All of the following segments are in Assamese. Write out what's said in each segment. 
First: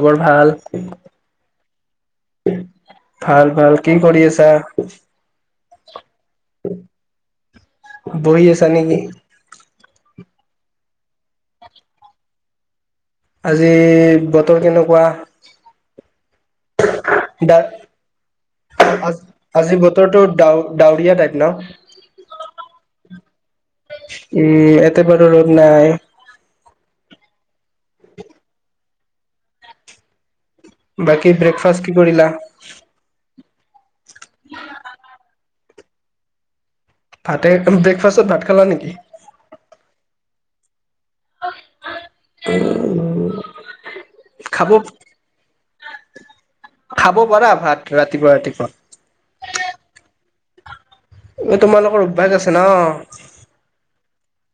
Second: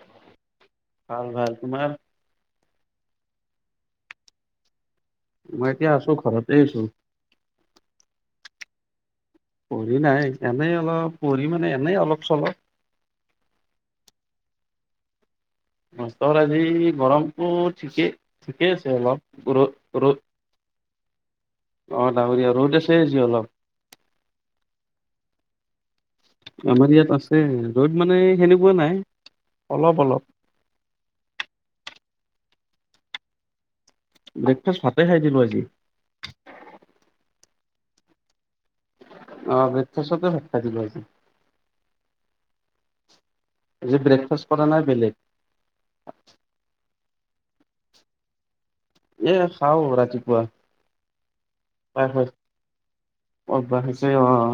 খবৰ ভাল ভাল ভাল তোমাৰ ভাল ভাল কি কৰি আছা মই এতিয়া আছো ঘৰতেইছো তনেকেই পঢ়ি নাই এনেই অলপ পঢ়ি মানে এনেই অলপ চলপ আজি বতৰ কেনেকুৱা বতৰ আজি গৰমটো ডা ঠিকেই ঠিকে আছে অলপ আজি ৰদ বতৰটো ডাও ডাৱৰীয়া টাইপ ন অ ডাৱৰীয়া ৰ'দ আছে যি অলপ উম এতে বাৰু ৰ'দ নাই আমাৰ ইয়াত আছে ৰ'দ মানে সেনেকুৱা নাই অলপ অলপ বাকি ব্ৰেকফাষ্ট কি কৰিলা ব্ৰেকফাষ্ট ভাতে খাই দিলো আজি ভাতে ব্ৰেকফাষ্টত ভাত খালা নেকি অ ব্ৰেকফাষ্ট তে ভাত খাই দিলোঁ আজি [inaudible] যে ব্ৰেকফাষ্ট কৰা খাব নাই বেলেগ খাব পাৰা ভাত ৰাতিপুৱা ৰাতিপুৱা এ খাও ৰাতিপুৱা এই তোমালোকৰ প্ৰায় হয়। অভ্যাস আছে ন অভ্যাস অ হৈছে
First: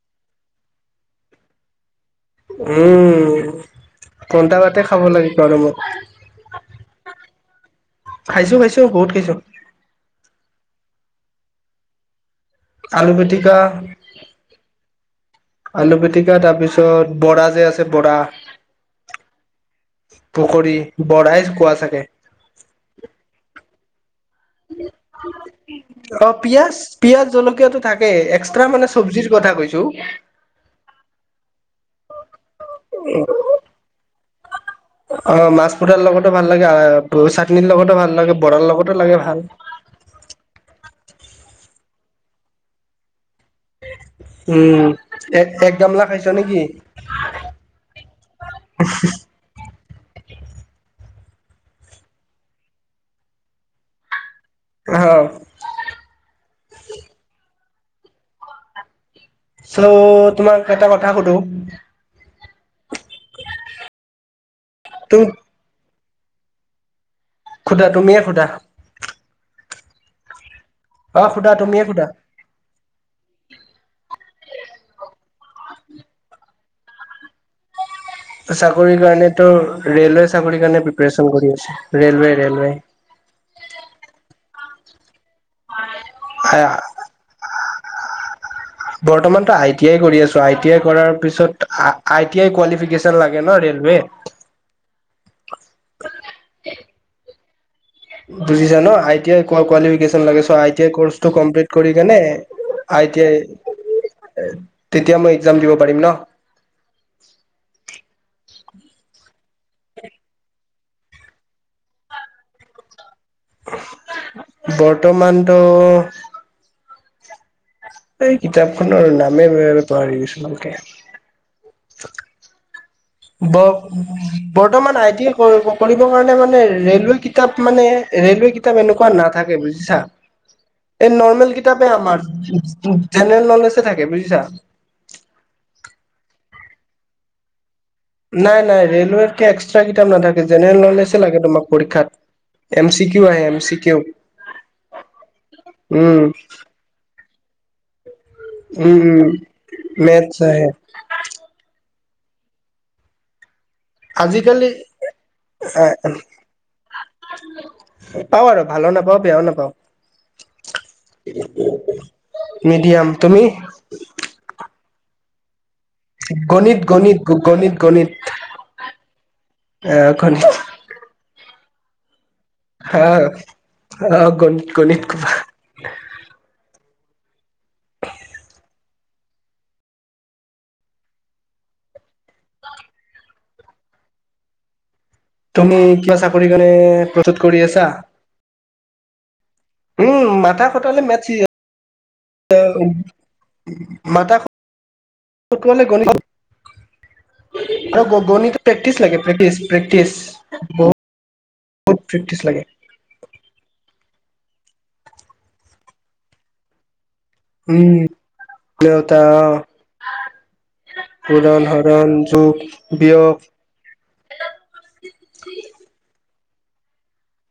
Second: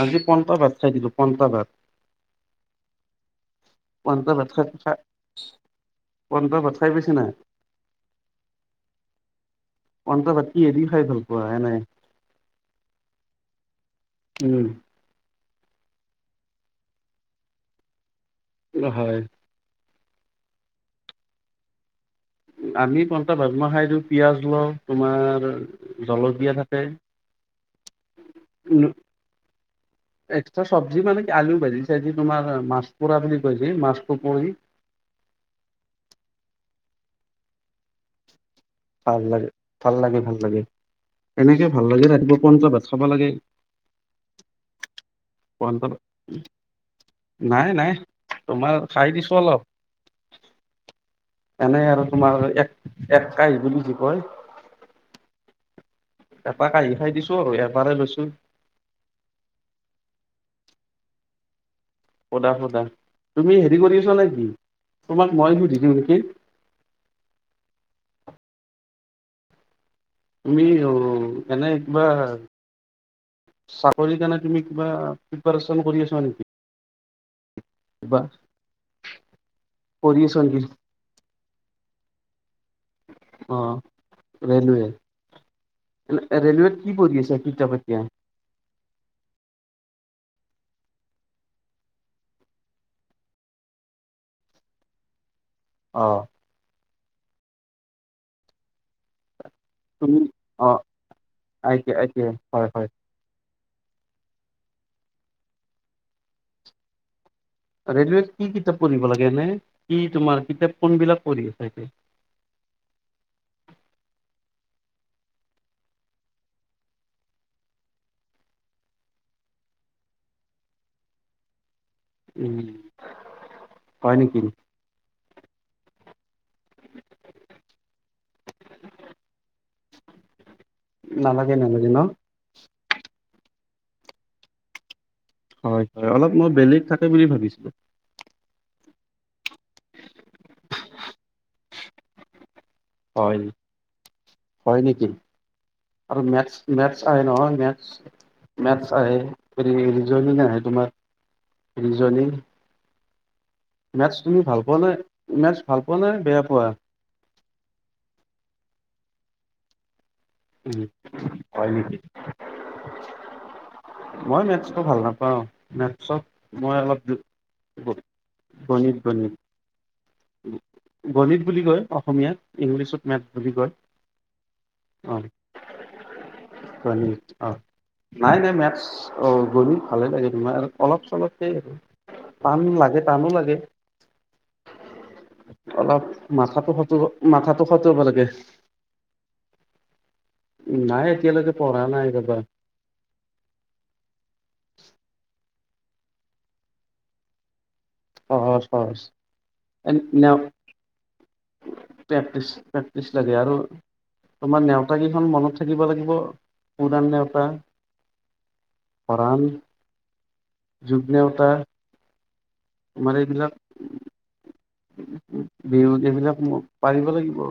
আজি পন্ন্তা ভাত চাইিলো পন্ন্তা ভাত উম পন্টা ভাতে খাব লাগে গৰমত [unintelligible] খাইছো খাইছো বহুত খাইছো কি এদি খাই ভাল পোৱা হে নাই আলু পিটিকা উম আলু পিতিকা তাৰপিছত বৰা যে আছে বৰা হয় পুখুৰী বৰাই কোৱা চাগে আমি পন্তা ভাট ম খাইটো পিযয়াজ লওঁ তোমাৰ অ জলকীয়া পিয়াজ থাকে পিয়াজ জলকীয়াটো থাকেই এক্সট্ৰা মানে চব্জিৰ কথা কৈছো এক্সট্ৰা চবজি মানে কি আলু ভাজি চাজি তোমাৰ মাছ পোৰা বুলি কৈছে মাছ [unintelligible] অ মাছ পতাৰ লগতো ভাল লাগে চাটনিৰ লগতো ভাল লাগে ভাল লাগে, ভাল লাগে, ভাল লাগে এনেকে ভাল লাগে ৰাতিপুৱা [unintelligible] ভাত খাব লাগে উম এক এক গামলা খাইছ নেকি নাই, নাই, তোমাৰ খাই দিছো অলপ এনেই আৰু তোমাৰ এক, এক কাই বুলি যি কয় আহ এপাক আহি খাই দিছো আৰু ইয়াৰ [unintelligible] লৈছিল চ' তোমাক এটা কথা সুধো। সদা, সদা, তুমি হেৰি কৰি আছো নেকি তুম তোমাক মই সুধিছো কি? সুধা তুমিয়ে সুধা। তুমি অ এনে তুমিয়ে কিবা সোধা চাকৰি কাৰণ তুমি কিবা প্ৰিপাৰেচন কৰি আছা নেকি? কিবা চাকৰিৰ কাৰণেতো, কৰি ৰেলৱে আছা চাকৰি নেকি? কাৰণে প্ৰিপৰেচন কৰি আছো, ৰেলৱে, ৰেলৱে। অ' [inaudible] ৰেলৱেত কি পঢ়ি আছা কি [inaudible] বৰ্তমানতো আই টি আই কৰি আছো, আই টি আই কৰাৰ পিছত, আই টি আই কোৱালিফিকেচন লাগে ন ৰেলৱে আহ বুজিছা ন? আই টি আই তুমি কোৱালিফিকেচন লাগে চ' আই অ' টি আই কোৰ্চটো কমপ্লিট আই টি কৰি আই কেনে টি আই হয় হয় আই টি আই তেতিয়া মই এক্সাম দিব পাৰিম ন। ৰেলৱেত কি কিতাপ পঢ়িব লাগে এনে, কি তোমাৰ কিতাপ কোনবিলাক পঢ়ি আছ বৰ্তমানটো এই কিতাপখনৰ নামেই [unintelligible] উম ব হয় নেকি? বৰ্তমান আই টি কৰিব, কৰিব কাৰণে মানে ৰেলৱে কিতাপ মানে ৰেলৱে কিতাপ এনেকুৱা নাথাকে বুজিছা? এই নালাগে নৰ্মেল নালাগে কিতাপে ন? আমাৰ জেনেৰেল নলেজে থাকে বুজিছা? হয়, হয়, অলপ মই বেলেগ থাকে বুলি ভাবিছিলো। নাই, নাই, ৰেলৱে [unintelligible] এক্সট্ৰা কিতাপ নাথাকে জেনেৰেল নলেজে লাগে তোমাক পৰীক্ষাত। এম চি কিউ হয়, আহে এম চি কিউ হয়, নেকি আৰু উম মে মেথছ আহে, নহয়? মেথছ মেথছ উম আহে উম। মেথছ আহে [unintelligible] তোমাৰ [inaudible] মেথছ তুমি ভাল আজিকালি পোৱা নে? মেথছ ভাল পোৱা নে বেয়া পোৱা? পাও আৰু ভালো নাপাওঁ বেয়াও নাপাওঁ। উম হয় নেকি? মিডিয়াম তুমি মই মেথচ টো ভাল নাপাওঁ, মে গণিত-গণিত গণিত-গণিত। গণিত গণিত আহখনহেহ। গণিত বুলি কয় অসমীয়। হা আহ গণিত গণিত অ কুমাৰ অ নাই নাই মেথছ অ গণিতলে ভালেই লাগে তোমাৰ অলপ চলপকে আৰু টান লাগে টানো লাগে! তুমি অলপ কিবা চাকৰি কাৰণে মাথাটো খতিব প্ৰস্তুত কৰি মাথাটো আছা? খটুৱাব লাগে। উম মাথা খটালে নাই মেতচি এতিয়ালৈকে পঢ়া নাই ৰবা [unintelligible] মাথা খ টোৱালে গণিত [unintelligible] আৰু সহজ গণিত সহজ প্ৰেক্টিচ লাগে প্ৰেক্টিচ প্ৰেক্টিচ এনে বহ [unintelligible] বুত প্ৰেক্টিচ লাগে। প্ৰেক্টিচ লাগে আৰু তোমাৰ নেওতা কেইখন মনত থাকিব লাগিব, উদান নওত উম নেউতা যোগ নেওতা পুৰণ, হৰণ। যুগ, তোমাৰ এইবিলাক বিহুত এইবিলাক পাৰিব লাগিব।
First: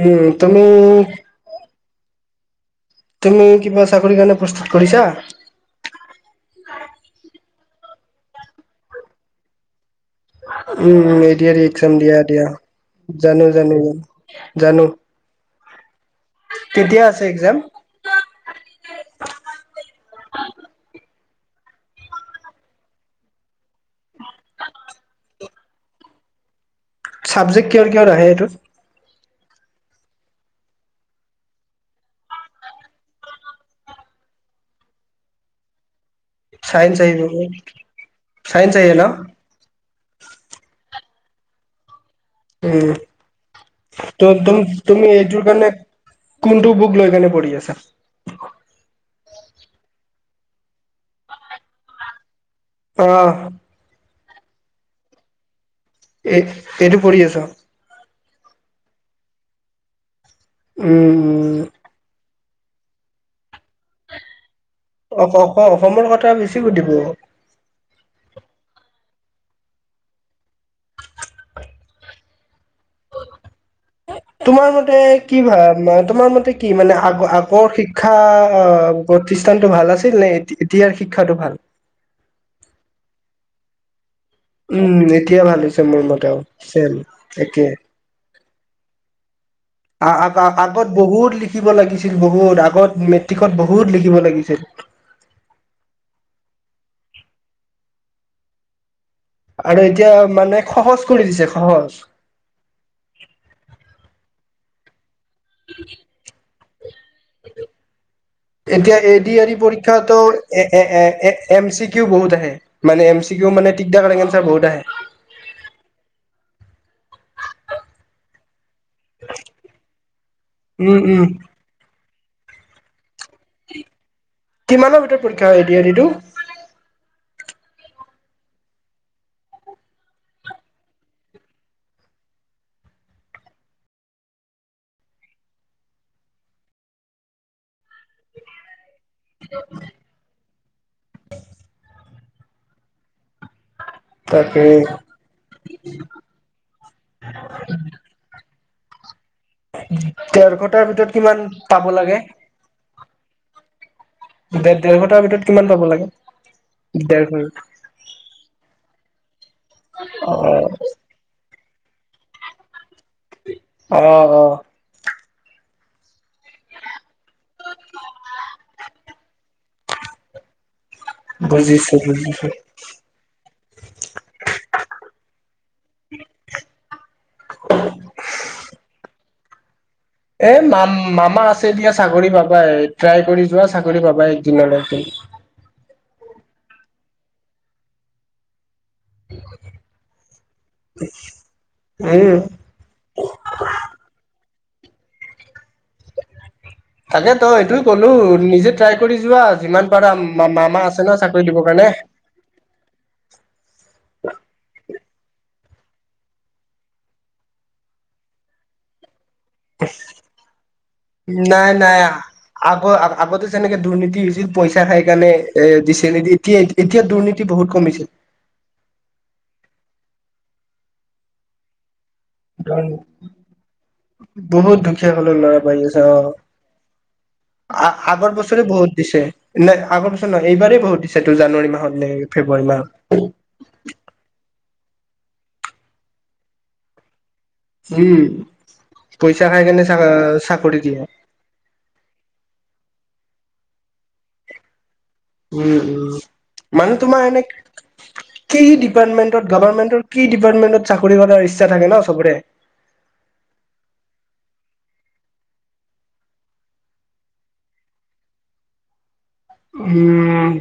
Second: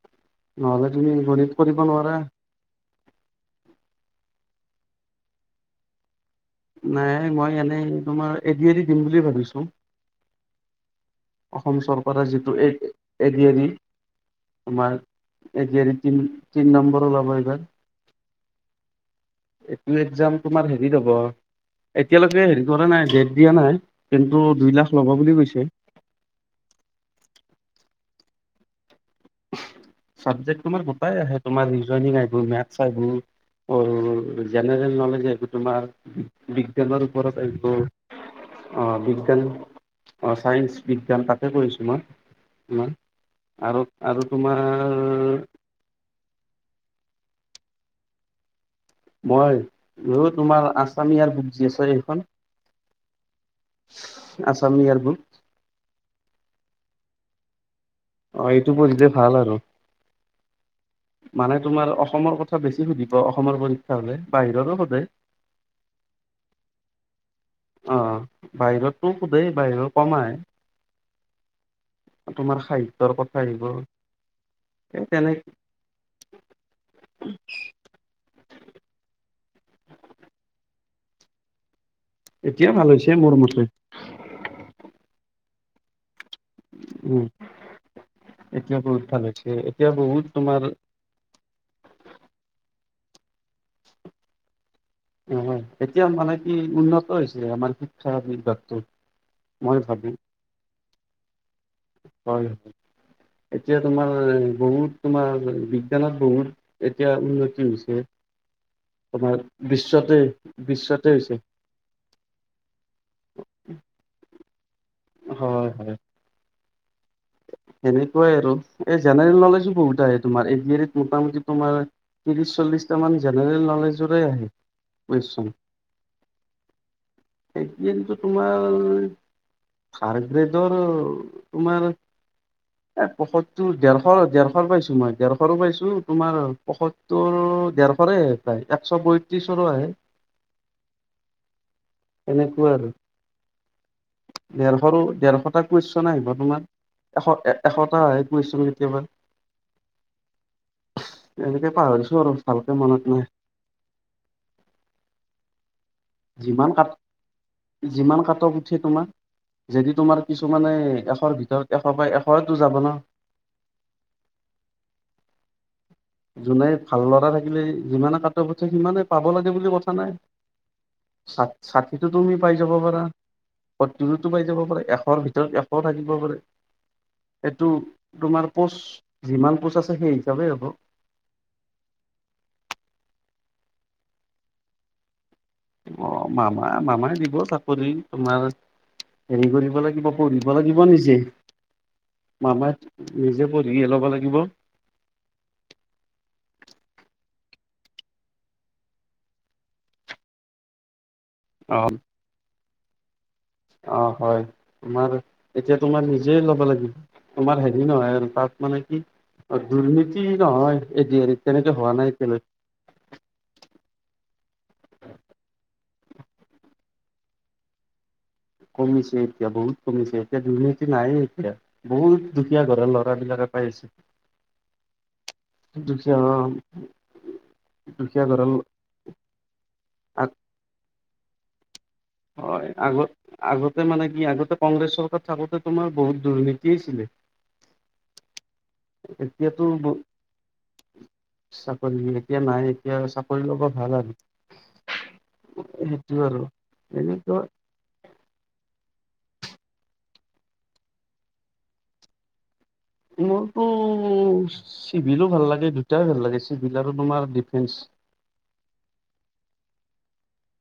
[inaudible] উম তুমি নহ'লে তুমি গণিত কৰিব নোৱাৰা। তুমি কিবা চাকৰি কাৰণে প্ৰস্তুত কৰিছা? নাই মই এনেই তোমাৰ এ দি আৰ ই দি দিম বুলি ভাবিছোঁ। হয়। অসম চৰকাৰৰ যিটো এ দি জানো আৰ ই জানো জানো জানো তোমাৰ এ তিন কেতিয়া নম্বৰৰ আছে লব এক্সাম এইবাৰ এইটো একজাম তোমাৰ হেৰিত হ'ব। এতিয়ালৈকে হেৰি কৰা নাই ডেট দিয়া নাই কিন্তু দুই লাখ ল'ব বুলি কৈছে। ছাবজেক্ট কিহৰ কিহৰ আহে এইটোত? চাবজেক্ট তোমাৰ গোটাই আহে তোমাৰ ৰিজইং আহিব মেথছ আহিব জেনেৰেল নলেজ আহিব তোমাৰ বিজ্ঞানৰ ওপৰত আহিব চাইন্স অ আহে ন বিজ্ঞান অ ছায়ন্স বিজ্ঞান তাতে কৰিছোঁ মই। ম আৰু ম তোমাৰ তুমি এইটোৰ কাৰণে কোনটো বুক [unintelligible] মই তোমাৰ আছামিয়াৰ বুকজি আছ এইখন। অ। অসম ইয়ৰ বুক। এ এইটো পঢ়ি আছ। অ এইটো পঢ়িলে ভাল আৰু উম মানে উম তোমাৰ অসমৰ কথা বেছি সুধিব অসমৰ পৰীক্ষা হলে বাহিৰো অ ক অসমৰ কথা বেছি সুধিব। অ বাহিৰটো সোধেই বাহিৰত কম আহে। [inaudible] তোমাৰ সাহিত্যৰ কথা আহিব। তোমাৰ মতে এই তেনে কি ভ তোমাৰ মতে কি মানে আগ আগৰ শিক্ষা আ প্ৰতিষ্ঠানটো ভাল আছিল নে এতিয়াৰ শিক্ষাটো ভাল? এতিয়া ভাল হৈছে মোৰ মতে। উম এতিয়া ভাল হৈছে মোৰ ম চ উম, একে [inaudible] এতিয়া বহুত ভাল হৈছে। এতিয়া আ বহুত অ তোমাৰ আগবত বহুত লিখিব লাগিছিল বহুত আগত মেট্ৰিকত বহুত লিখিব লাগিছিল। হয় এতিয়া মানে কি উন্নত হৈছে আমাৰ শিক্ষাৰ বিভাগটো। মই আৰু এতিয়া মানে সহজ কৰি দিছে সহজ। হয়-হয় এতিয়া তোমাৰ বহুত। তোমাৰ বিজ্ঞানত বহুত এতিয়া উন্নতি হৈছে এতিয়া এ ডি তোমাৰ আৰ ই বিশ্বতে পৰীক্ষাতো বিশ্বতে এ হৈছে এম চি কিউ বহুত আহে মানে এম চি কিউ মানে টিক থকা অন্স্বেৰ বহুত ত হয় হয়। সেনেকুৱাই আৰু। এই জেনেৰেল নলেজো বহুত আহে তোমাৰ, এ দি অৰ ই উম ত উম মোটামুটি তোমাৰ ত্ৰিশ-চল্লিশটা মান জেনেৰেল নলেজৰে আহে কিমানৰ ভিতৰত পৰীক্ষা এ দি আৰ ই টো? এ কিন্তু তোমাৰ থাৰ্ডগ্ৰেডৰ তোমাৰ এ পসতটো ডৰশৰ ডেৰশৰ পাইছো মই, ডেৰশৰো পাইছো তোমাৰ পসতটোৰ ডেৰশৰে প্ৰায়। চব বৈতিছৰো আহে। এনেকুৱা আৰু। তাকে দেৰশৰো ডেৰশটা কোৱেচন আহিব তোমাৰ। এশ এ এশটা গ [inaudible] [inaudible] কেতিয়াবা ডেৰশ তাৰ ভিতৰত কিমান এনেকে পাব পাহৰিছো লাগে? আৰু ভালকে মনত নাই ডেৰশ তাৰ ভিতৰত কিমান পাব লাগে? যিমান কা ডেৰ ঘন্টা যিমান কাট অফ উঠে তোমাক যদি তোমাৰ অ কিছুমানে এশৰ ধৰক এশ পই এশতো যাব ন। আহ আহ। যোনে ভাল লৰা থাকিলে যিমানে কাত অফ উঠে সিমানে পাব লাগে বুলি কথা নাই। চা বুজিছো ষাঠিটো তুমি বুজিছো পাই যাব পাৰা, সত্তৰটোতো পাই যাব পাৰা এশৰ ভিতৰত এশ থাকিব পাৰে এইটো তোমাৰ পচ যিমান পোচ আছে সেই হিচাপে এ হ'ব মাম মামা আছে এতিয়া চাগৰি পাবাই ট্ৰাই কৰি যোৱা চাকৰি পাবা একদিন এনেকে। অ, মামা-মামাই দিব চাকৰি তোমাৰ। হেৰি কৰিব লাগিব, পঢ়িব লাগিব নিজে। উম মামাই নিজে পঢ়িহে ল'ব লাগিব। এ তই এইটোৱো কলো নিজে ট্ৰাই কৰি যোৱা যিমান পাৰা মাম মামা আছে ন চাকৰি দিবৰ অ কাৰণে অ হয় তোমাৰ এতিয়া তোমাৰ নিজে ল'ব লাগিব। তোমাৰ হেৰি নহয় আৰু তাত মানে কি দুৰ্নীতি নহয় এ নাই, তেনেকে হোৱা নাই এতিয়ালৈকে আগ-আগতে যেনেকে দুৰ্নীতি হৈছিল। পইচা খাই কাৰণে এ দিছি এতিয়া এতিয়া দুৰ্নীতি বহুত কমিছে। কমিছে এতিয়া বহুত কমিছে এতিয়া দুৰ্নীতি নাইয়ে এতিয়া। বহুত দুখীয়া ঘৰৰ ল'ৰাবিলাকে পাই আছে বহুত দুখীয়ী কলেৰ লৰা পাৰি আছে দুখীয়া অ' দুখীয়া আগৰ বছৰে ঘৰৰ বহুত দিছে ন আগৰ বছৰ নহয় এইবাৰেই বহুত দিছে টো জানুৱাৰী মাহত। নে ফেব্ৰুৱাৰী হয়। মাহত আগত, আগতে মানে কি? আগতে কংগ্ৰেছ চৰকাৰ থাকোতে তোমাৰ, বহুত দুৰ্নীতি আছিলে। উম পইচা খাই এতিয়াটো কেনে ব, চা চাকৰি দিয়ে চাকৰি এতিয়া নাই, এতিয়া চাক কৰি ল'ব ভাল আৰু। উম, সেইটো আৰু উম মানে তোমাৰ এনেকুৱা এনে কিহ দ ডিপাৰ্টমেটত, গভমেণ্টৰ কি ডিপাৰ্টমেণ্টত চাকৰি কৰাৰ ইচ্ছা থাকে ন' চবৰে। মোৰতো চিভিলো ভাল লাগে দুটাই ভাল লাগে চিভিল আৰু তোমাৰ ডিফেন্স উম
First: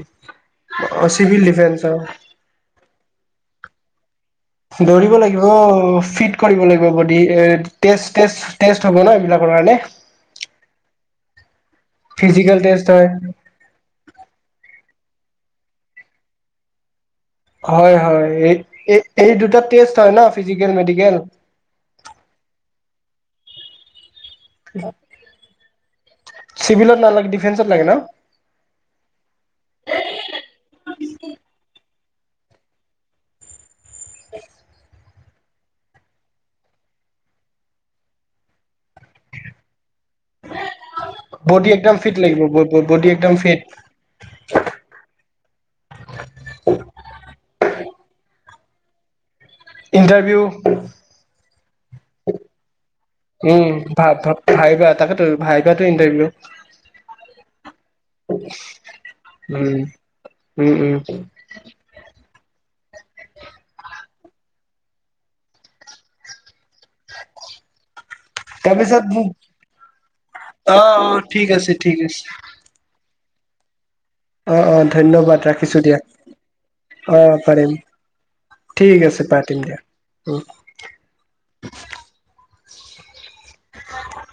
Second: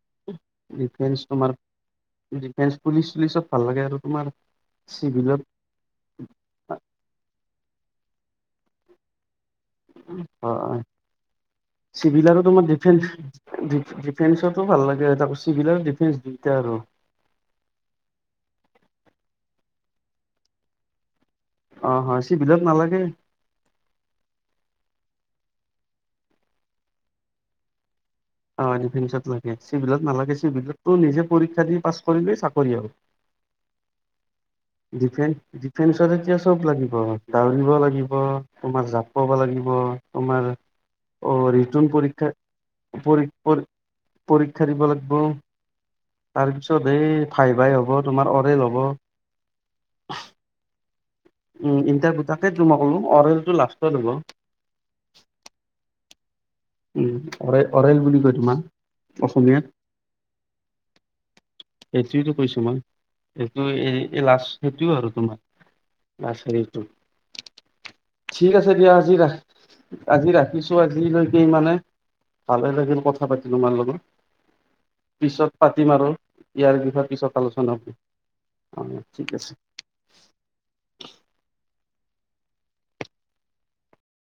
অ', ডিফেন্স চিভিল তোমাৰ ডিফেন্সৰ ডিফেন্স পুলিচ চুলিচত ভাল লাগে আৰু তোমাৰ দৌৰিব চিভিলত লাগিব ফিট কৰিব লাগিব বডি এ টেষ্ট, টেষ্ট, টেষ্ট হ'ব ন এইলাক? হয় চিভিল আৰু ফিজিকেল তোমাৰ টেষ্ট ডিফেন্ হয় ডিফেন্সটো ভাল লাগে এ চিভিল আৰু ডিফেন্স দুইটাই আৰু। হয় হয় এই দুটা টেষ্ট হয় ন ফিজিকেল মেডিকেল অ', হয় চিভিলত নালাগে। [unintelligible] চিভিলত নালাগে ডিফেন্সত লাগে ন? অ', ডিফেন্সত লাগে চিভিলত নালাগে চিভিলতো নিজে পৰীক্ষা দি পাছ কৰিলে চাকৰি হ ডিফে ডিফেন্সত এতিয়া চব লাগিব দাউৰিব লাগিব তোমাৰ জাপাব লাগিব। তোমাৰ অ বডি ৰিণ একদম ফিট লাগিব বডি একদম পৰীক্ষা ফিট পৰীক্ষা দিব লাগিব। তাৰ পিছত এই ভাইভাই হ'ব। তোমাৰ অৰেইল হ'ব ইণ্টাৰভিউ উম ইণ্টাৰভিউ তাকে তোমাক ক'লো অৰেলটো লাষ্টত উম, হ'ব ভ-ভাইভা তাকেতো ভাইভাটো ইণ্টাৰভিউ। উম, অৰে অৰেল বুলি কয় তোমাৰ অসমীয়াত উম উম উম সেইটোৱেটো কৈছো মই। সেইটো এই এ লাষ্ট সেইটোৱে আৰু তোমাৰ। লাষ্ট হে ঠিক আছে দিয়া তাৰপিছত আজি ৰা আজি অ ৰাখিছো আজি অ লৈ ঠিক আছে ঠিক আছে। থা পাতিলো মাৰ লগত। অ-অ, ধন্যবাদ পিছত ৰাখিছোঁ পাতিম দিয়া। আৰু ইয়াৰ বিষয়ে অ, পিছত আলোচনা পাৰিম। কৰিম ঠিক আছে পাতিম দিয়া। অ। [inaudible]